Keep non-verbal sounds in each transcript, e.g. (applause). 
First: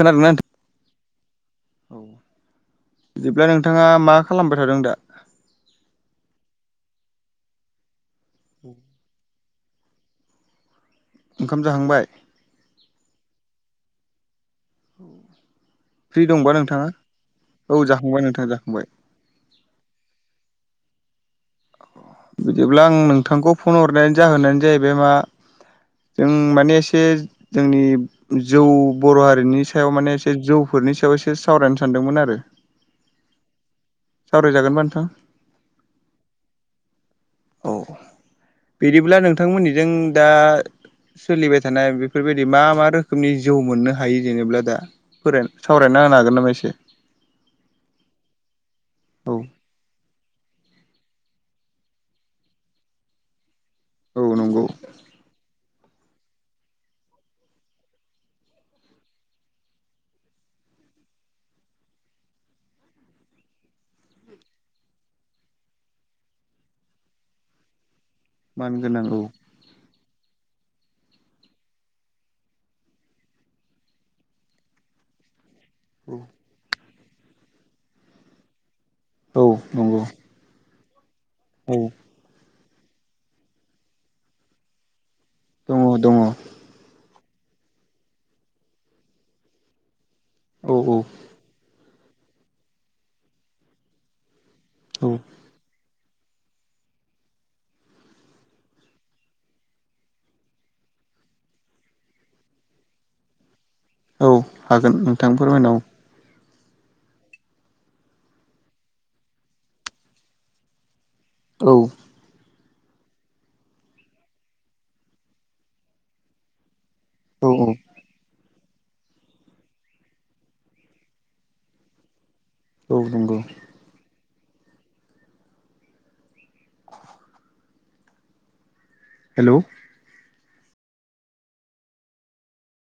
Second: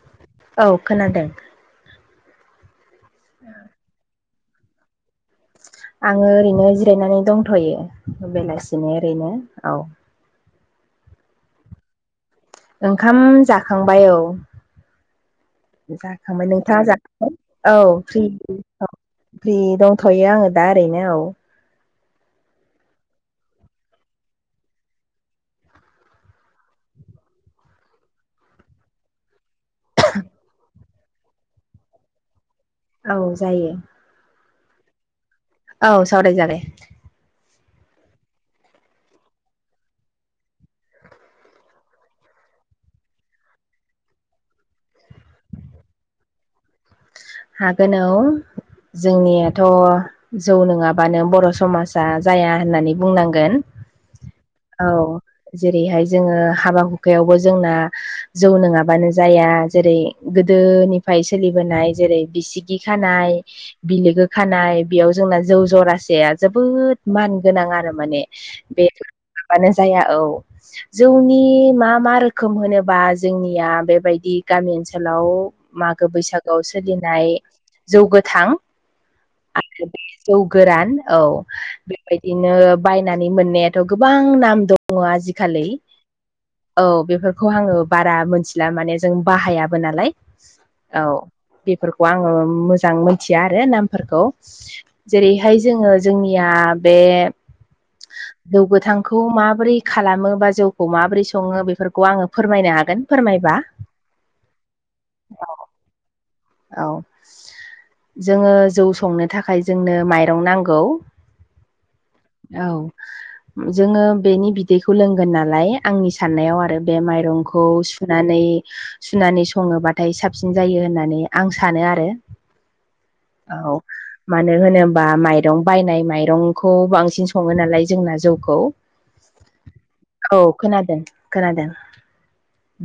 खोनादोंना नों औ खोनादों औ बिदिब्ला नोंथाङा मा खालामबाय थादों दा? आङो ओरैनो जिरायनानै दंथ'यो बेलासिनि ओरैनो औ । ओंखाम जाहांबाय? ओंखाम जाखांबाय औ । फ्रि जाखांबाय दंबा नोंथाङा जाखांबाय औ जाखांबाय फ्रि नोंथां जाखांबाय। फ्रि दंथ'यो आङो दा ओरैनो औ बिदिब्ला आं नोंथांखौ फन हरनायानो जाहोनानो जाहैबाय मा जों माने एसे जोंनि जौ बर' हारिनि सायाव माने एसे जौफोरनि सायाव एसे सावरायनो सानदोंमोन आरो । औ जायो । सावरायजागोनबा नोंथां । औ सावराय जाबाय । औ (inaudible) बिदिब्ला नोंथांमोननिजों दा? सोलिबाय थानाय बेफोरबायदि मा मा रोखोमनि जौ मोननो हायो जेनेबा दा सावरायना होनो हागोन नामा एसे? हागोन औ औ जोंनियाथ' जौ नङाबानो बर' समाजा जाया होननानै बुंनांगोन । औ नोंगौ । औ जेरैहाय जोङो हाबा हुखायावबो जोंना । जौ नोङाबानो जाया जेरै गोदोनिफ्राय सोलिबोनाय जेरै बिसिगि खानाय बिलोगो खानाय बेयाव जोंना जौ जरासेया जोबोद मान गोनां आरो माने मान बे गोनां औ माबानो जाया औ । जौनि मा मा रोखोम होनोबा जोंनिया बेबायदि गामि ओनसोलाव? मागो औ बैसागोआव सोलिनाय जौ गोथां । औ उम । जौ गोरान औ । औ । बिदिनो बायनानै मोननायाथ गोबां नाम दङ आजिखालि दङ । दङ औ औ बेफोरखौ आङो बारा मोनथिला माने जों बाहायाबो नालाय औ । बेफोरखौ आङो मोजां मिथिया आरो नामफोरखौ औ जेरैहाय जोङो जोंनिया बे जौ गोथांखौ माबोरै खालामो बा जौखौ माबोरै सङो बेफोरखौ आङो फोरमायनो हागोन फोरमायबा । औ हागोन नोंथां फोरमायनो औ । औ जोङो जौ संनो थाखाय जोंनो माइरं नांगौ । औ । औ । जोङो बेनि बिदैखौ लोंगोन नालाय आंनि साननायाव आरो बे माइ । औ रंखौ औ सुनानै सुनानै सङोबाथाय साबसिन जायो होननानै । आं सानो आरो । औ नंगौ। औ मानो होनोबा माइरं बायनाय माइरंखौ बांसिन सङो नालाय जोंना जौखौ। (inaudible) हेलौ औ खोनादों खोनादों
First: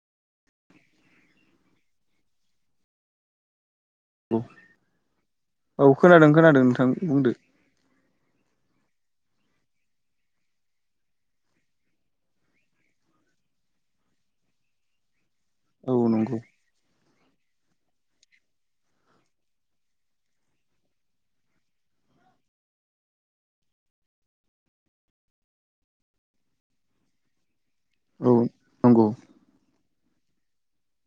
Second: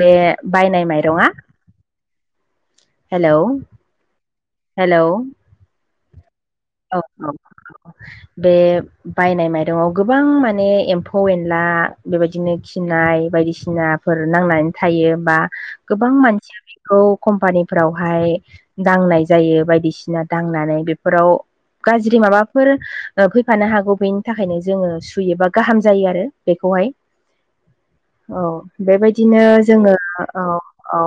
बे बायनाय माइरङा हेलौ औ हेलौ औ खोनादों खोनादों औ औ बुंदो औ बे बायनाय माइरंङाव गोबां माने एम्फौ एनला बेबायदिनो खिनाय बायदिसिना फोर नांनानै थायो बा औ गोबां नंगौ मानसिया बेखौ कम्पानिफ्रावहाय दांनाय जायो बायदिसिना दांनानै बेफोराव गाज्रि माबाफोर ओ फैफानो हागौ बेनि थाखायनो जोंङो सुयो बा गाहाम जायो आरो बेखौहाय। औ नंगौ बेबायदिनो जोंङो औ औ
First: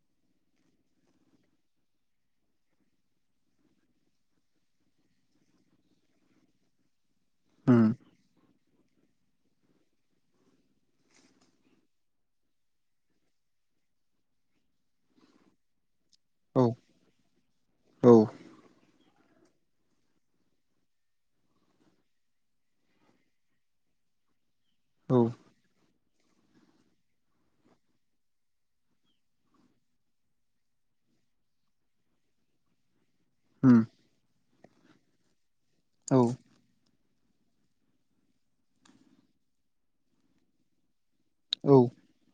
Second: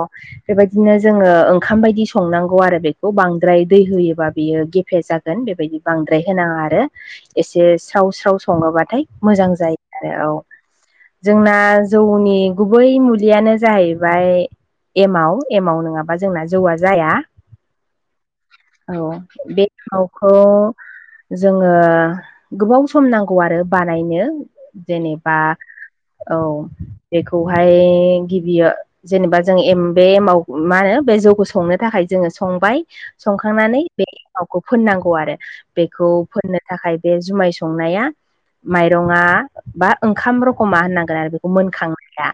बेबायदिनो जोंङो ओंखाम बायदि संनांगौ आरो बेखौ बांद्राय दै होयोबा बियो गेफे जा गोन बेबायदि बांद्राय होनांङा आरो। एसे उम साव साव संङोबाथाय मोजां जायो आरो औ जोंना जौनि गुबै मुलियानो जाहैबाय एमाव एमाव नोंङाबा जोंना औ जौआ जाया औ औ बे खौ जोंङो गोबाव सम नांगौ आरो बानायनो । औ जेनेबा औ बेखौहाय गिबियो जेनेबा जों एम बे एमाव मा होनो बे जौखौ संनो थाखाय जोंङो संबाय उम संखांनानै बे एमावखौ फोननांगौ आरो बेखौ औ फोननो थाखाय बे जुमाय संनाया माइरंङा बा ओंखाम रखमा होननांगोन आरो बे खौ औ मोनखांनाया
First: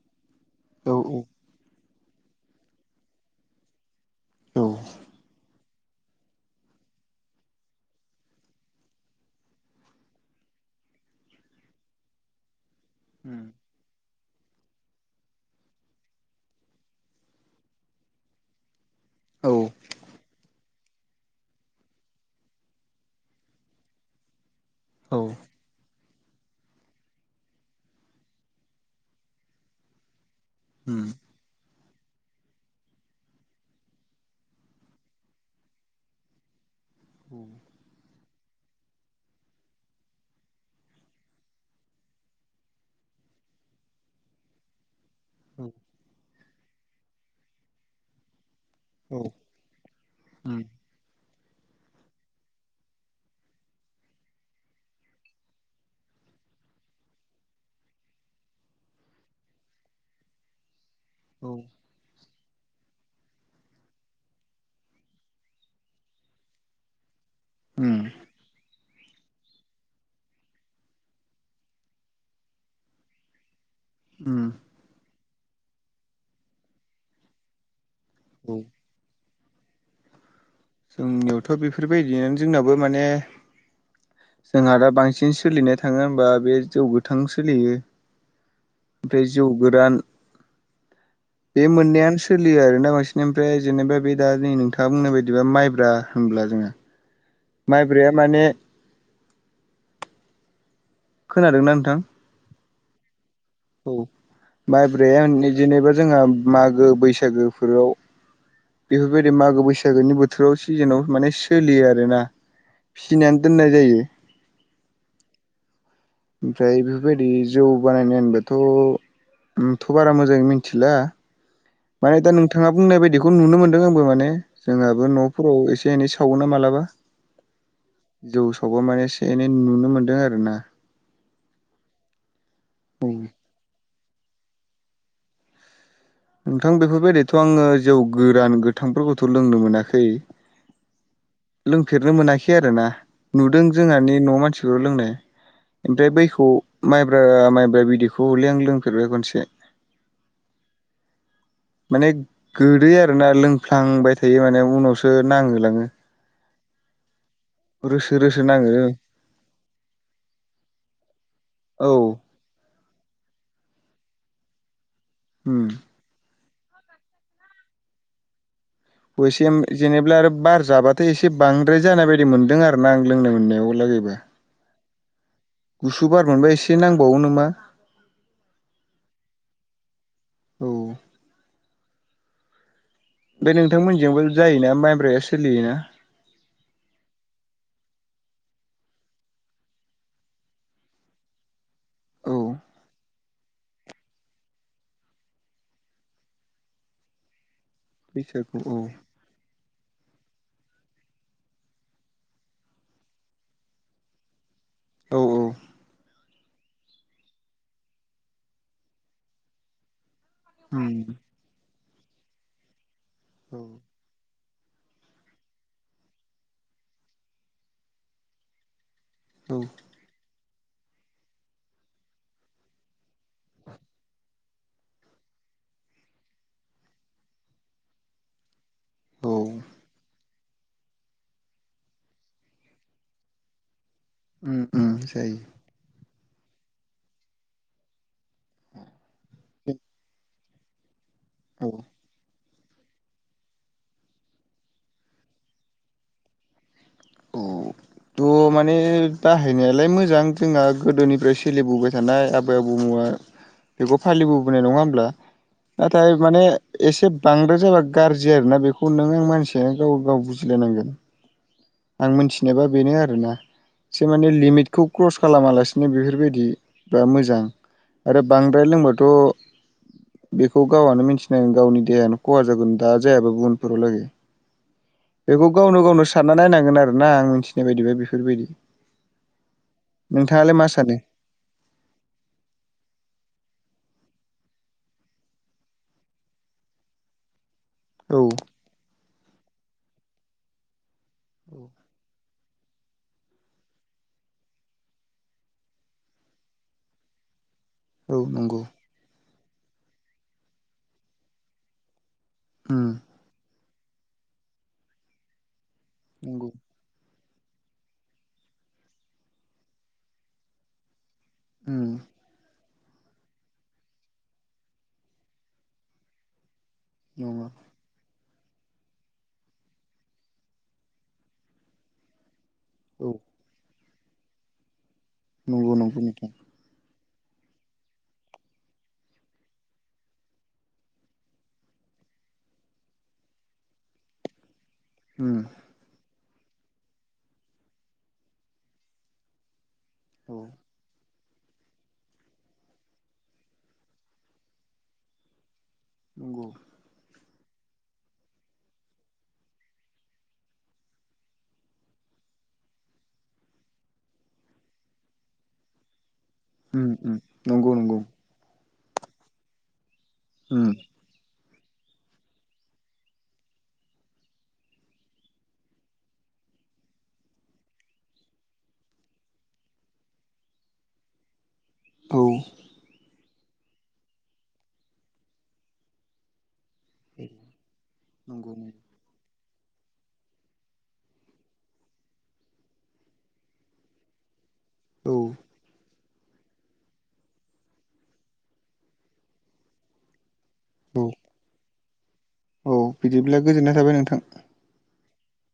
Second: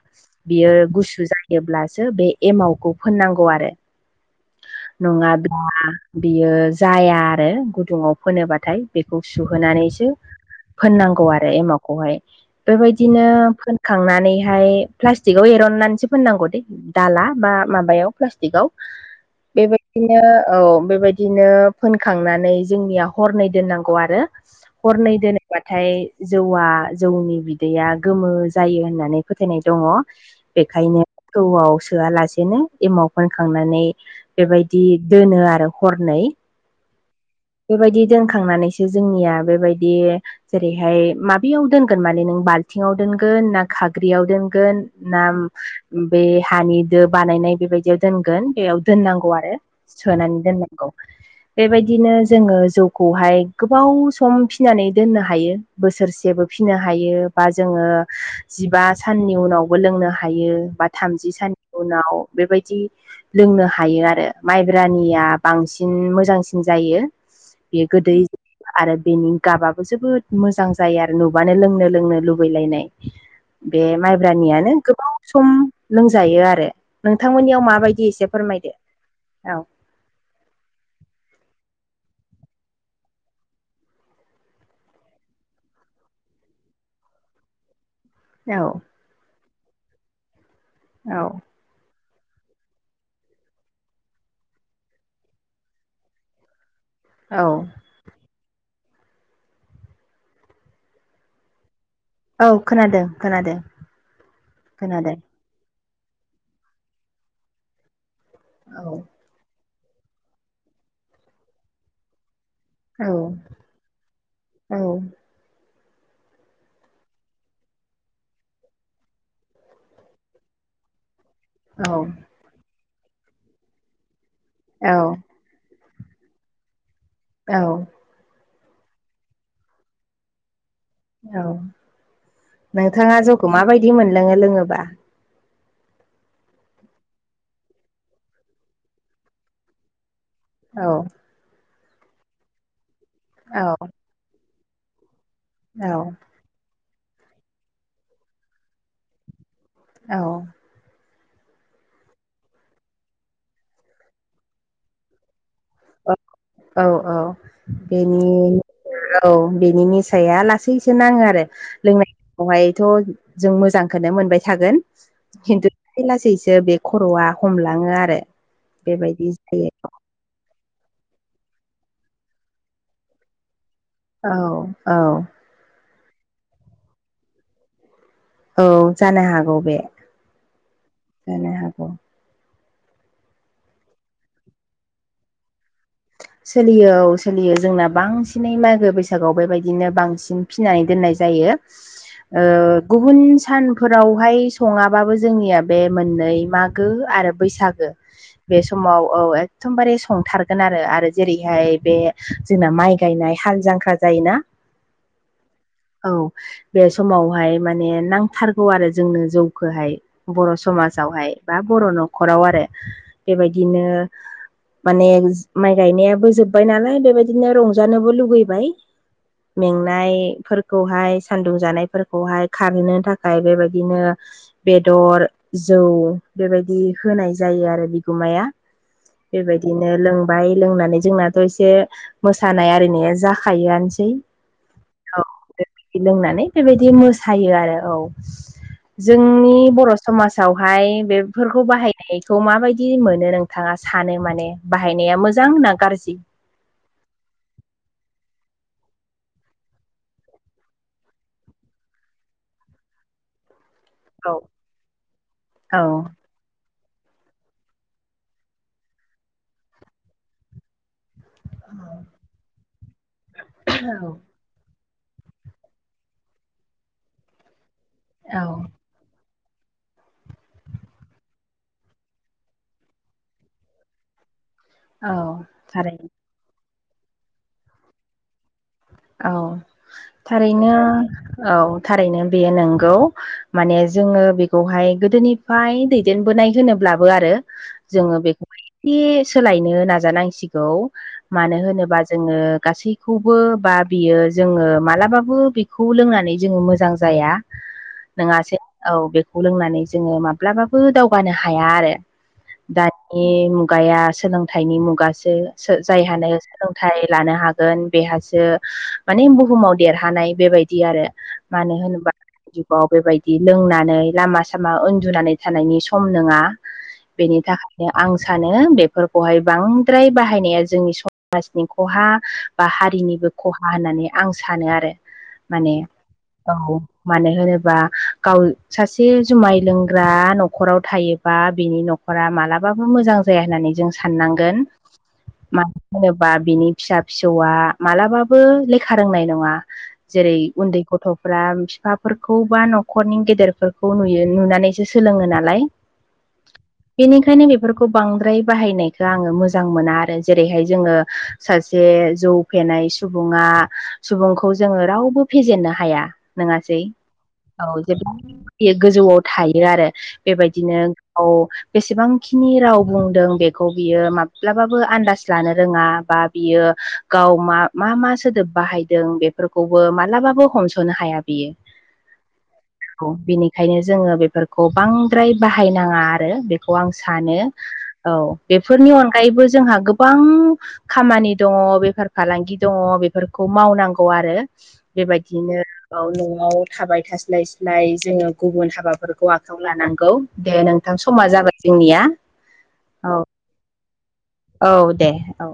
बियो औ गुसु जायोब्लासो बे एमावखौ फोननांगौ आरो। नंङाब्ला बियो जाया आरो गुदुंङाव फोनोबाथाय। बेखौ सुहोनानैसो फोननांगौ आरो एमावखौहाय। बेबायदिनो उम फोनखांनानैहाय प्लास्टिकआव एरननानैसो फोननांगौ दे। दाला बा माबायाव प्लास्टिकआव औ बेबायदिनो औ बेबाय दिनो फोनखांनानै जोंनिया हरनै दोननांगौ आरो हरनै दोन बाथाय जौआ जौनि बिदैया गोमो जायो होननानै फोथायनाय दंङ। उम बेखायनो थौआव सोआलासेनो एमाव फोनखांनानै बेबायदि दोनो आरो हरनै उ (inaudible) बेबायदि दोनखांनानैसो जोंनिया बेबायदि जेरैहाय माबेयाव दोनगोन माने नों बाल्थिंआव दोनगोन ना खाग्रियाव दोनगोन ना औ बे हानि दो बानायनाय बेबायदियाव दोनगोन बेयाव औ दोननांगौ उम आरो सोनानै दोननांगौ बेबायदिनो जोंङो जौखौहाय गोबाव सम फिनानै दोननो हायो बोसोरसेबो फिनो हायो। बा जोंङो जिबा साननि उनावबो लोंनो हायो बा थामजि औ साननि उनाव बेबायदि लोंनो हायो आरो माइब्रानिया बांसिन मोजांसिन जायो। बेयो उम गोदै आरो बेनि गाबाबो जोबोद मोजां जायो आरो नुबानो लोंनो लोंनो लुबैलायनाय। बे उम माइब्रानियानो गोबाव सम लोंजायो आरो नोंथांमोननियाव माबायदि एसे औ फोरमायदो औ जोंनियावथ' बेफोरबायदिनो जोंनाबो माने जोंहा दा बांसिन सोलिनाय थांङो होमबा बे जौ गोथां सोलियो। औ ओमफाय जौ गोरान औ बे मोननायानो सोलियो आरोना बांसिन ओमफ्राय जेनेबा बे दा नै नोंथांङा बुंनाय बायदिबा माइब्रा होमब्ला जोंङो औ माइब्राया माने खोनादोंना नोंथां? औ खोनादों खोनादों। औ खोनादों माइब्रायाने जेनेबा जोंहा मागो बैसागोफोराव औ बेफोरबायदि मागो बैसागोनि बोथोराव सिजेनाव माने सोलियो आरोना। औ फिनानै दोननाय जायो। औ ओमफ्राय बेफोरबायदि जौ बानायनाय होनबाथ' आंथ' बारा मोजाङै मिनथिला। औ माने दा नोंथाङा बुंनाय बायदिखौ नुनो मोन्दों आंबो माने औ जोंहाबो न' फोराव एसे एनै सावोना मालाबा। औ जौ सावबा माने एसे एनै नुनो मोन्दों आरोना। औ औ नोंथाङा जौखौ माबायदि मोनलोङो लोङोबा? नोंथां बेफोरबायदिथ' आङो जौ गोरान गोथांफोरखौथ' लोंनो मोनाखै। औ लोंफेरनो मोनाखै आरो ना नुदों औ जोंहानि न' मानसिफोर लोंनाय। औ ओमफ्राय बैखौ माइब्रा माइब्रा बिदैखौ हले आं लोंफेरबाय खनसे। औ माने गोदै आरोना लोंफ्लांबाय थायो माने उनावसो नांहोलाङो। औ औ रोसो बेनि रोसो नाङो औ बेनि निसाया लासैसो नाङो आरो औ लोंनाय यावहायथ' जों मोजांखोनो मोनबाय थागोन उम खिन्थु लासै लासैसो बे खर'आ हमलाङो आरो। बेबायदि बयसेम जायो जेनेब्ला आरो बार जाबा थाय एसे बांद्राय जानाय बायदि मोनदों आरो ना आं लोंनाय मोननायाव लागैबो। औ औ। गुसु बार मोनबा एसे नांबावो नामा? औ जानो हागौ बे औ जानो हागौ। ओमफाय नोंथांमोनजोंबो जायोना माइब्राया सोलियोना? सोलियो औ सोलियो जोंना बांसिनै मागो बैसागोआव बेबायदिनो बांसिन फिनानै दोननाय जायो। औ ओ गुबुन सानफोरावहाय सङाबाबो जोंनिया बे मोननै माग गो आरो बैसागो बे समाव औ एकथमबारे संथार गोन आरो आरो जेरैहाय बे जोंना माइ गायनाय हाल जांख्रा जायोना औ औ औ बे समावहाय माने नांथारगौ आरो जोंनो जौखोहाय। बर' उम समाजावहाय बा बर' न'खराव आरो औ बेबायदिनो माने माइ गायनायाबो जोब्बाय नालाय बेबायदिनो रंजानोबो लुगैबाय। औ में नाय फोरखौहाय सान्दुं जानायफोरखौहाय खारहोनो थाखाय बेबायदिनो बेदर जौ बेबायदि होनाय जायो आरो बिगुमाया। औ बेबायदिनो लों बाय लोंनानै जोंनाथ' एसे मोसानाय आरिनाया जाखायो आनोसै। उम उम जायो। लोंनानै बेबायदि मोसायो आरो औ जोंनि बर' समाज जावहाय बेफोरखौ औ बाहायनायखौ माबायदि मोनो नोंथाङा सानो माने बाहाय नाया मोजां ना गारजि? औ (inaudible) थ' माने बाहायनायालाय मोजां जोंहा गोदोनिफ्राय सोलिबोबाय थानाय आबै आबौमोवा (inaudible) बेखौ औ फालिबोबोनाय नङा होमब्ला औ नाथाय माने एसे बांद्राय जाबा गारजि आरोना बेखौ नों आं मानसिया गाव गाव बुजिलायनांगोन। आं मोनथिनायबा बेनो आरोना एसे माने लिमिट खौ क्रस खालामालासिनो बेफोरबायदि बा मोजां आरो औ बांद्राय लोंबाथ बेखौ गावानो मिथिनांगौ गावनि देहायानो खहा जागोन दा जायाबा उनफोराव लागै (inaudible) बेखौ गावनो गावनो थारैनो सानना नायनांगोन आरोना आं मिथिनाय बायदिबा बेफोरबायदि आं नोंथाङालाय मा थारैनो सानो औ थारैनो बेयो नोंगौ माने जोङो बेखौहाय गोदोनि फाय दैदेनबोनाय होनोब्लाबो आरो औ जोङो बेखौहाय एसे सोलायनो नाजानांसिगौ मानो होनोबा जोङो गासैखौबो बा बियो जोङो मालाबाबो बेखौ लोंनानै जोङो मोजां जाया औ नोङासे नंगौ औ बेखौ लोंनानै जोङो माब्लाबाबो दावगानो हाया आरो उम दानि मुगाया सोलोंथाइनि मुगासो सो जायहानो नंगौ सोलोंथाइ लानो हागोन बेहासो माने बुहुमाव देरहानाय बेबायदि आरो मानो उम होनोबा अ बेबायदि लोंनानै लामा सामा उन्दुनानै थानायनि सम नोङा बेनि नङा थाखा आं सानो बेफोरखौहाय बांद्राय बाहायनाया जोंनि समाजनि खहा बा औ हारिनिबो खहा होननानै आं सानो आरो नंगौ माने नंगौ नोंथां औ मानो होनोबा गाव सासे जुमाय लोंग्रा न'खराव थायोबा बिनि नख नखरा मालाबाबो मोजां जाया होननानै जों साननांगोन ओम मानो होनोबा बिनि फिसा फिसौआ मालाबाबो लेखा रोंनाय नङा जेरै औ उन्दै गथ' फोरा फिफाफोरखौ बा न'खरनि गेदेरफोरखौ नुयो नुनानैसो सोलोङो नालाय (inaudible) बेनिखायनो बेफोरखौ बांद्राय बाहायनायखौ आङो मोजां मोना आरो जेरैहाय जोङो सासे जौ फेनाय सुबुङा सुबुंखौ जोङो रावबो फेजेननो हाया नङासै उम उम औ नंगौ नंगौ जोबोद गोजौआव थायो आरो उम बेबायदिनो औ बेसेबांखिनि राव बुंदों बेखौ बियो माब्लाबाबो आन्दाज लानो रोङा बा बियो गाव मा मा मा सोदोब बाहायदों बेफोरखौबो मालाबाबो हमस'नो हाया बियो औ औ बिनिखायनो जोङो बेफोरखौ बांद्राय बाहायनाङा आरो बे खौ आं सानो औ नंगौ नंगौ बेफोरनि अनगायैबो जोंहा गो गोबां खामानि दङ बेफार फालांगि दङ बेफोरखौ मावनांगौ आरो औ बेबायदिनो औ न'आव थाबाय थास्लाय स्लाय जोङो गुबुन हाबाफोरखौ आखायाव लानांगौ दे नोंथां औ समा जाबाय जोंनिया औ बिदिब्ला गोजोननाय थाबाय नोंथां औ दे औ